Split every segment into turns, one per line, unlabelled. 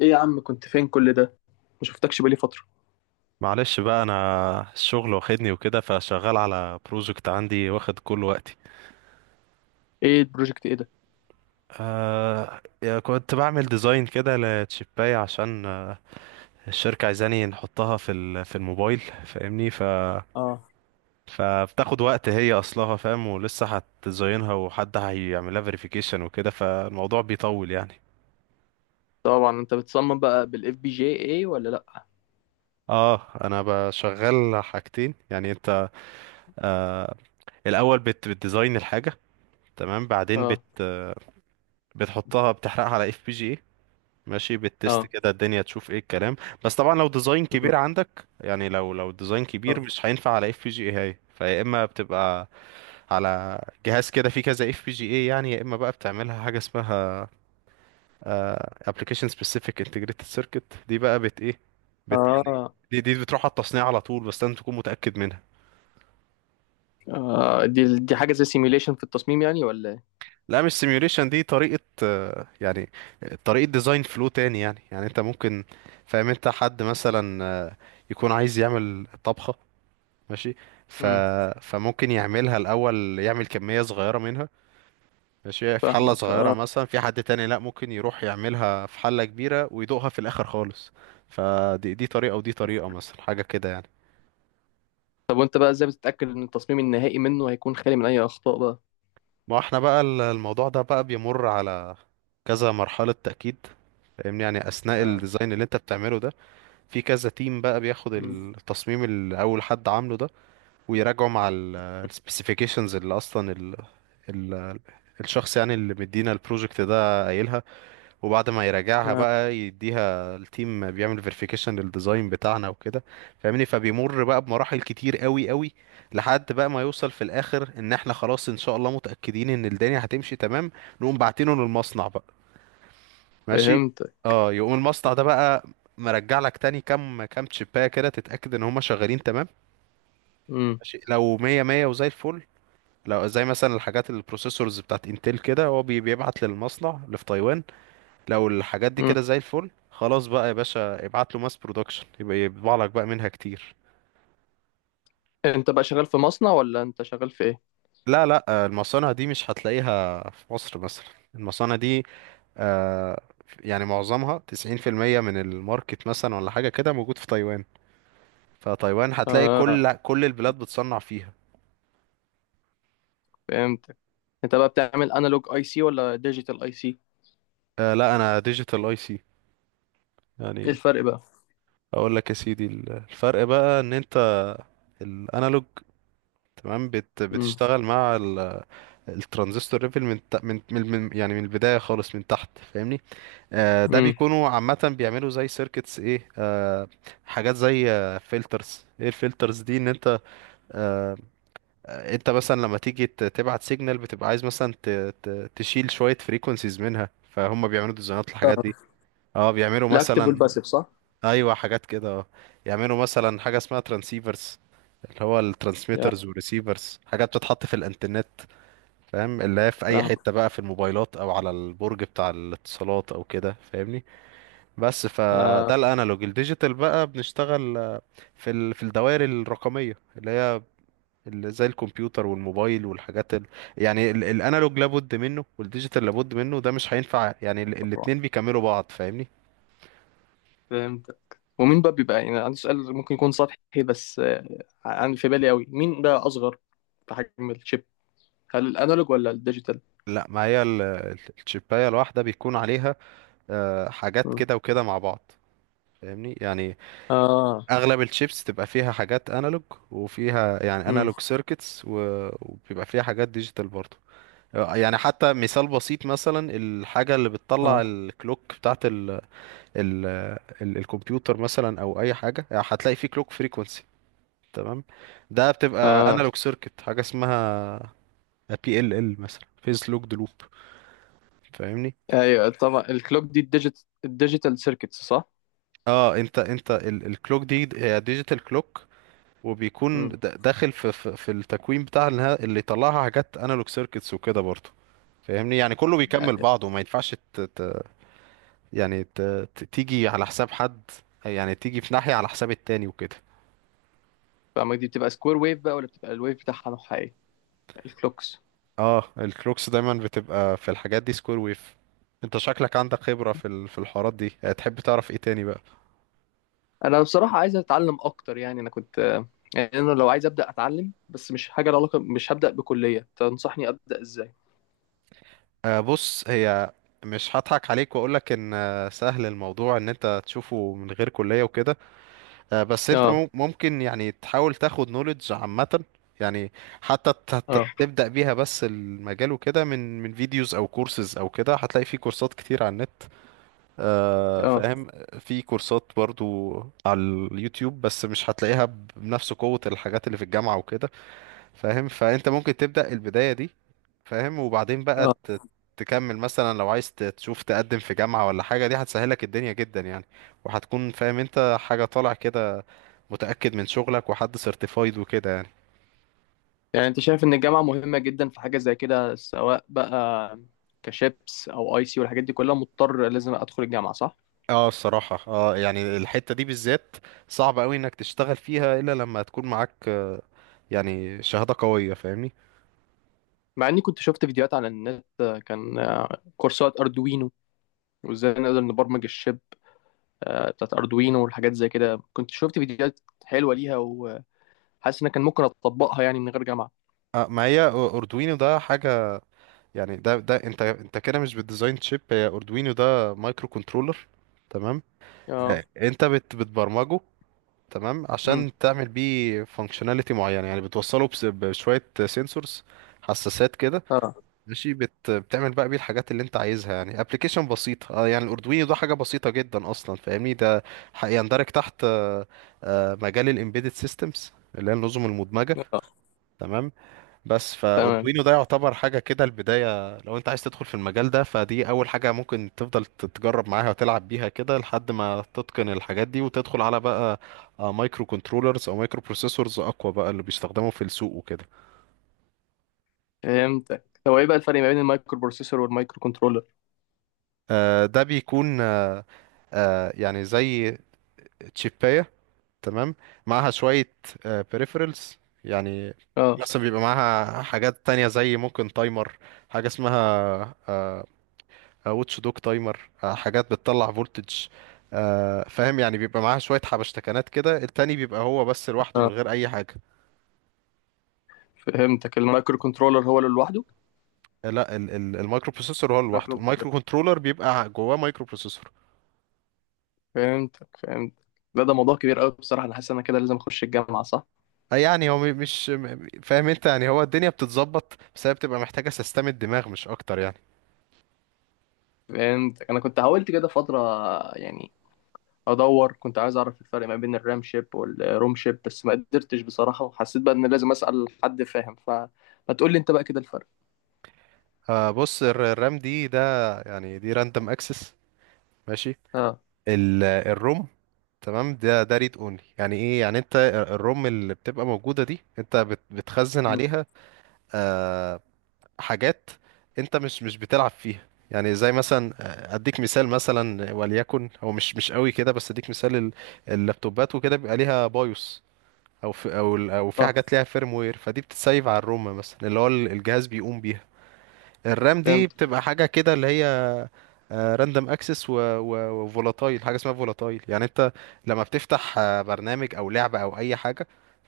ايه يا عم، كنت فين كل ده؟ ما شفتكش بقالي فترة.
معلش بقى، انا الشغل واخدني وكده. فشغال على بروجكت عندي واخد كل وقتي.
ايه البروجكت ايه ده؟
آه يا كنت بعمل ديزاين كده لتشيباية عشان الشركة عايزاني نحطها في الموبايل فاهمني. ف
اه،
فبتاخد وقت، هي اصلها فاهم، ولسه هتديزاينها وحد هيعملها فيريفيكيشن وكده، فالموضوع بيطول يعني.
طبعا انت بتصمم بقى بالاف بي جي ايه ولا لا؟
اه انا بشغل حاجتين يعني. انت آه الاول بتديزاين الحاجة، تمام؟ بعدين
اه.
بتحطها، بتحرقها على اف بي جي، ماشي، بالتست
اه.
كده الدنيا تشوف ايه الكلام. بس طبعا لو ديزاين
مم.
كبير عندك، يعني لو ديزاين كبير
اه.
مش هينفع على اف بي جي اي، هاي فيا اما بتبقى على جهاز كده فيه كذا اف بي جي اي. يعني يا اما بقى بتعملها حاجه اسمها ابلكيشن سبيسيفيك انتجريتد سيركت، دي بقى بت ايه بت يعني
اه.
دي بتروح على التصنيع على طول، بس لازم تكون متاكد منها.
آه، دي حاجة زي سيميوليشن في التصميم يعني ولا ايه؟
لا مش سيميوليشن، دي طريقه، يعني طريقه ديزاين فلو تاني يعني. يعني انت ممكن، فاهم؟ انت حد مثلا يكون عايز يعمل طبخه، ماشي، ف...
امم.
فممكن يعملها الاول، يعمل كميه صغيره منها، ماشي، في حله
فاهمك،
صغيره
اه.
مثلا. في حد تاني لا، ممكن يروح يعملها في حله كبيره ويدوقها في الاخر خالص. فدي طريقه ودي طريقه، مثلا حاجه كده يعني.
طب وانت بقى ازاي بتتأكد ان التصميم النهائي منه هيكون خالي من اي اخطاء بقى؟
ما احنا بقى الموضوع ده بقى بيمر على كذا مرحله تاكيد، فاهمني؟ يعني اثناء
اه.
الديزاين اللي انت بتعمله ده، في كذا تيم بقى بياخد
مم.
التصميم اللي اول حد عامله ده، ويراجعوا مع السبيسيفيكيشنز اللي اصلا ال ال الشخص يعني اللي مدينا البروجكت ده قايلها. وبعد ما يراجعها
اه.
بقى يديها التيم، بيعمل فيريفيكيشن للديزاين بتاعنا وكده. فاهمني؟ فبيمر بقى بمراحل كتير قوي، لحد بقى ما يوصل في الاخر ان احنا خلاص ان شاء الله متأكدين ان الدنيا هتمشي تمام، نقوم باعتينه للمصنع بقى، ماشي.
فهمتك.
اه يقوم المصنع ده بقى مرجع لك تاني كام تشيبايه كده، تتأكد ان هما شغالين تمام،
امم.
ماشي. لو مية مية وزي الفل، لو زي مثلا الحاجات البروسيسورز بتاعت انتل كده، هو بيبعت للمصنع اللي في تايوان. لو الحاجات دي
امم،
كده زي الفل خلاص، بقى يا باشا ابعت له ماس برودكشن، يبقى يطبع لك بقى منها كتير.
انت بقى شغال في مصنع ولا انت شغال في ايه؟
لا لا، المصانع دي مش هتلاقيها في مصر مثلا. المصانع دي آه، يعني معظمها 90% من الماركت مثلا ولا حاجة كده، موجود في تايوان. فتايوان هتلاقي
اه،
كل البلاد بتصنع فيها.
فهمتك. انت بقى بتعمل انالوج اي سي ولا ديجيتال اي سي؟
لا انا ديجيتال اي سي
ايه
يعني.
الفرق بقى؟
اقول لك يا سيدي، الفرق بقى ان انت الانالوج، تمام؟ بت
امم.
بتشتغل مع الترانزستور ليفل يعني من البدايه خالص من تحت، فاهمني؟ آه ده
امم،
بيكونوا عامه بيعملوا زي سيركتس ايه. حاجات زي فلترز ايه. الفلترز دي ان انت آه انت مثلا لما تيجي تبعت سيجنال، بتبقى عايز مثلا ت ت تشيل شويه فريكونسيز منها. فهم بيعملوا ديزاينات للحاجات دي. اه بيعملوا
الاكتف
مثلا،
والباسيف صح؟
ايوه حاجات كده اه. يعملوا مثلا حاجه اسمها ترانسيفرز، اللي هو
يا
الترانسميترز والريسيفرز، حاجات بتتحط في الانترنت. فاهم؟ اللي هي في اي
فاهم.
حته بقى في الموبايلات او على البرج بتاع الاتصالات او كده، فاهمني؟ بس.
آه.
فده الانالوج. الديجيتال بقى بنشتغل في في الدوائر الرقميه اللي هي اللي زي الكمبيوتر والموبايل يعني الانالوج لابد منه والديجيتال لابد منه، ده مش هينفع يعني. الاتنين بيكملوا بعض، فاهمني؟
فهمتك. ومين بقى بيبقى، يعني عندي سؤال ممكن يكون سطحي بس عن في بالي قوي، مين بقى اصغر في حجم الشيب، هل الانالوج ولا الديجيتال؟
لا ما هي الشيبايه الواحده بيكون عليها حاجات
مم.
كده وكده مع بعض، فاهمني يعني.
اه.
اغلب الشيبس تبقى فيها حاجات انالوج، وفيها يعني
امم.
انالوج سيركتس، وبيبقى فيها حاجات ديجيتال برضه يعني. حتى مثال بسيط، مثلا الحاجة اللي بتطلع
اه.
الكلوك بتاعت ال ال ال الكمبيوتر مثلا او اي حاجة، يعني هتلاقي فيه كلوك فريكونسي، تمام؟ ده بتبقى
اه.
انالوج سيركت، حاجة اسمها بي ال ال مثلا، فيز لوكد لوب، فاهمني؟
ايوه طبعا، الكلوك دي الديجيت الديجيتال سيركتس صح؟
اه انت الكلوك دي هي ديجيتال كلوك، وبيكون
امم،
داخل في التكوين بتاع اللي يطلعها حاجات انالوج سيركتس وكده برضه، فاهمني؟ يعني كله بيكمل بعضه. ما ينفعش يعني تيجي على حساب حد، يعني تيجي في ناحية على حساب التاني وكده.
فما دي بتبقى سكوير ويف بقى ولا بتبقى الويف بتاعها نوعها ايه، الكلوكس؟
اه الكلوكس دايما بتبقى في الحاجات دي سكوير ويف. انت شكلك عندك خبرة في في الحوارات دي، تحب تعرف ايه تاني بقى؟
انا بصراحة عايز اتعلم اكتر، يعني انا كنت يعني انا لو عايز ابدا اتعلم بس مش حاجة لها علاقة، مش هبدا بكلية، تنصحني ابدا ازاي؟
بص، هي مش هضحك عليك واقولك ان سهل الموضوع ان انت تشوفه من غير كلية وكده، بس انت
اه.
ممكن يعني تحاول تاخد نوليدج عامة يعني، حتى
اه.
تبدأ بيها بس المجال وكده، من فيديوز او كورسز او كده. هتلاقي في كورسات كتير على النت،
اه.
فاهم. في كورسات برضو على اليوتيوب، بس مش هتلاقيها بنفس قوة الحاجات اللي في الجامعة وكده، فاهم؟ فانت ممكن تبدأ البداية دي، فاهم؟ وبعدين بقى
اه.
تكمل مثلا لو عايز تشوف تقدم في جامعة ولا حاجة، دي هتسهلك الدنيا جدا يعني. وهتكون فاهم انت حاجة طالع كده، متأكد من شغلك، وحد سيرتيفايد وكده يعني.
يعني انت شايف ان الجامعة مهمة جدا في حاجة زي كده، سواء بقى كشيبس او اي سي والحاجات دي كلها، مضطر لازم ادخل الجامعة صح؟
اه الصراحة اه، يعني الحتة دي بالذات صعب قوي انك تشتغل فيها الا لما تكون معاك يعني شهادة قوية، فاهمني.
مع اني كنت شفت فيديوهات على النت، كان كورسات اردوينو، وازاي نقدر نبرمج الشيب بتاعت اردوينو والحاجات زي كده، كنت شفت فيديوهات حلوة ليها وحاسس ان كان ممكن اطبقها يعني من غير جامعة.
اه ما هي اردوينو ده حاجة يعني. ده انت كده مش بالديزاين تشيب، هي اردوينو ده مايكرو كنترولر، تمام؟
اه.
انت بتبرمجه، تمام،
امم.
عشان تعمل بيه فانكشناليتي معينه. يعني بتوصله بشويه سنسورز، حساسات كده،
اه.
ماشي. بتعمل بقى بيه الحاجات اللي انت عايزها، يعني ابلكيشن بسيطه. اه يعني الاردوينو ده حاجه بسيطه جدا اصلا، فاهمني؟ ده يندرج تحت مجال الامبيدد سيستمز، اللي هي النظم المدمجه،
اه.
تمام. بس
تمام.
فاردوينو ده يعتبر حاجه كده البدايه، لو انت عايز تدخل في المجال ده فدي اول حاجه ممكن تفضل تتجرب معاها وتلعب بيها كده، لحد ما تتقن الحاجات دي وتدخل على بقى مايكرو كنترولرز او مايكرو بروسيسورز اقوى بقى، اللي بيستخدموا في السوق وكده.
فهمتك. هو ايه بقى الفرق ما بين المايكرو بروسيسور والمايكرو كنترولر؟
ده بيكون يعني زي تشيباية، تمام، معاها شوية peripherals يعني.
اه.
مثلا بيبقى معاها حاجات تانية زي ممكن تايمر، حاجة اسمها آه، واتش دوج تايمر، حاجات بتطلع فولتج، فاهم؟ يعني بيبقى معاها شوية حبشتكنات كده. التاني بيبقى هو بس لوحده من
اه،
غير أي حاجة.
فهمتك، المايكرو كنترولر هو اللي لوحده.
لا، المايكرو بروسيسور هو لوحده،
المايكرو،
المايكرو كنترولر بيبقى جواه مايكرو بروسيسور.
فهمتك. فهمت. لا ده موضوع كبير قوي بصراحة، أنا حاسس إن أنا كده لازم أخش الجامعة صح.
يعني هو مش فاهم انت، يعني هو الدنيا بتتظبط، بس هي بتبقى محتاجة سيستم الدماغ مش أكتر يعني.
فهمتك. أنا كنت حاولت كده فترة، يعني أدور، كنت عايز أعرف الفرق ما بين الرام شيب والروم شيب بس ما قدرتش بصراحة، وحسيت بقى إن لازم أسأل حد فاهم، فما تقول لي أنت بقى كده الفرق.
بص الرام دي، ده يعني دي راندوم اكسس، ماشي.
أه.
الروم، تمام، ده ريد اونلي. يعني ايه؟ يعني انت الروم اللي بتبقى موجوده دي انت بتخزن
أمم.
عليها آه، حاجات انت مش بتلعب فيها. يعني زي مثلا اديك مثال مثلا، وليكن هو مش قوي كده بس اديك مثال، اللابتوبات وكده بيبقى ليها بايوس، او في او او في
صح.
حاجات ليها فيرم وير، فدي بتتسيف على الروم مثلا، اللي هو الجهاز بيقوم بيها. الرام دي
فهمت.
بتبقى حاجه كده، اللي هي راندوم اكسس وفولاتايل. حاجه اسمها فولاتايل، يعني انت لما بتفتح برنامج او لعبه او اي حاجه،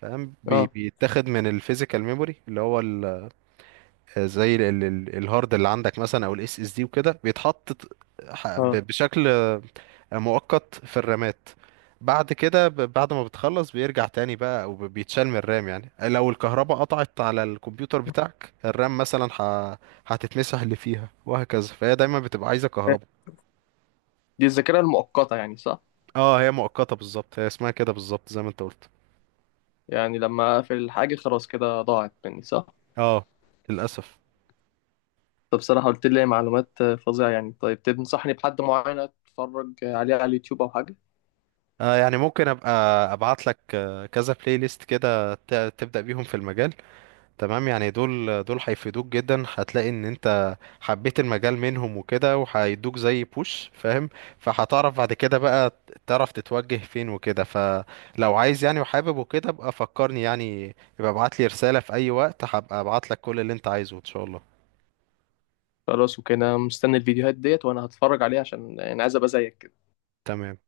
فاهم؟
أه.
بيتاخد من الفيزيكال ميموري، اللي هو زي الهارد اللي عندك مثلا او الاس اس دي وكده، بيتحط
أه،
بشكل مؤقت في الرامات. بعد كده بعد ما بتخلص بيرجع تاني بقى، او بيتشال من الرام. يعني لو الكهرباء قطعت على الكمبيوتر بتاعك، الرام مثلا هتتمسح اللي فيها، وهكذا. فهي دايما بتبقى عايزة كهرباء.
دي الذاكرة المؤقتة يعني صح؟
اه هي مؤقتة بالظبط، هي اسمها كده بالظبط زي ما انت قلت.
يعني لما أقفل الحاجة خلاص كده ضاعت مني صح؟
اه، للأسف.
طب بصراحة قلت لي معلومات فظيعة يعني. طيب تنصحني بحد معين أتفرج عليه على اليوتيوب أو حاجة؟
آه يعني ممكن ابقى ابعت لك كذا بلاي ليست كده، تبدأ بيهم في المجال، تمام. يعني دول هيفيدوك جدا، هتلاقي ان انت حبيت المجال منهم وكده، وهيدوك زي بوش، فاهم؟ فهتعرف بعد كده بقى تعرف تتوجه فين وكده. فلو عايز يعني وحابب وكده ابقى فكرني يعني، يبقى ابعت لي رسالة في اي وقت، هبقى ابعت لك كل اللي انت عايزه ان شاء الله.
خلاص، وكده مستني الفيديوهات ديت وانا هتفرج عليها، عشان يعني عايز ابقى زيك كده.
تمام.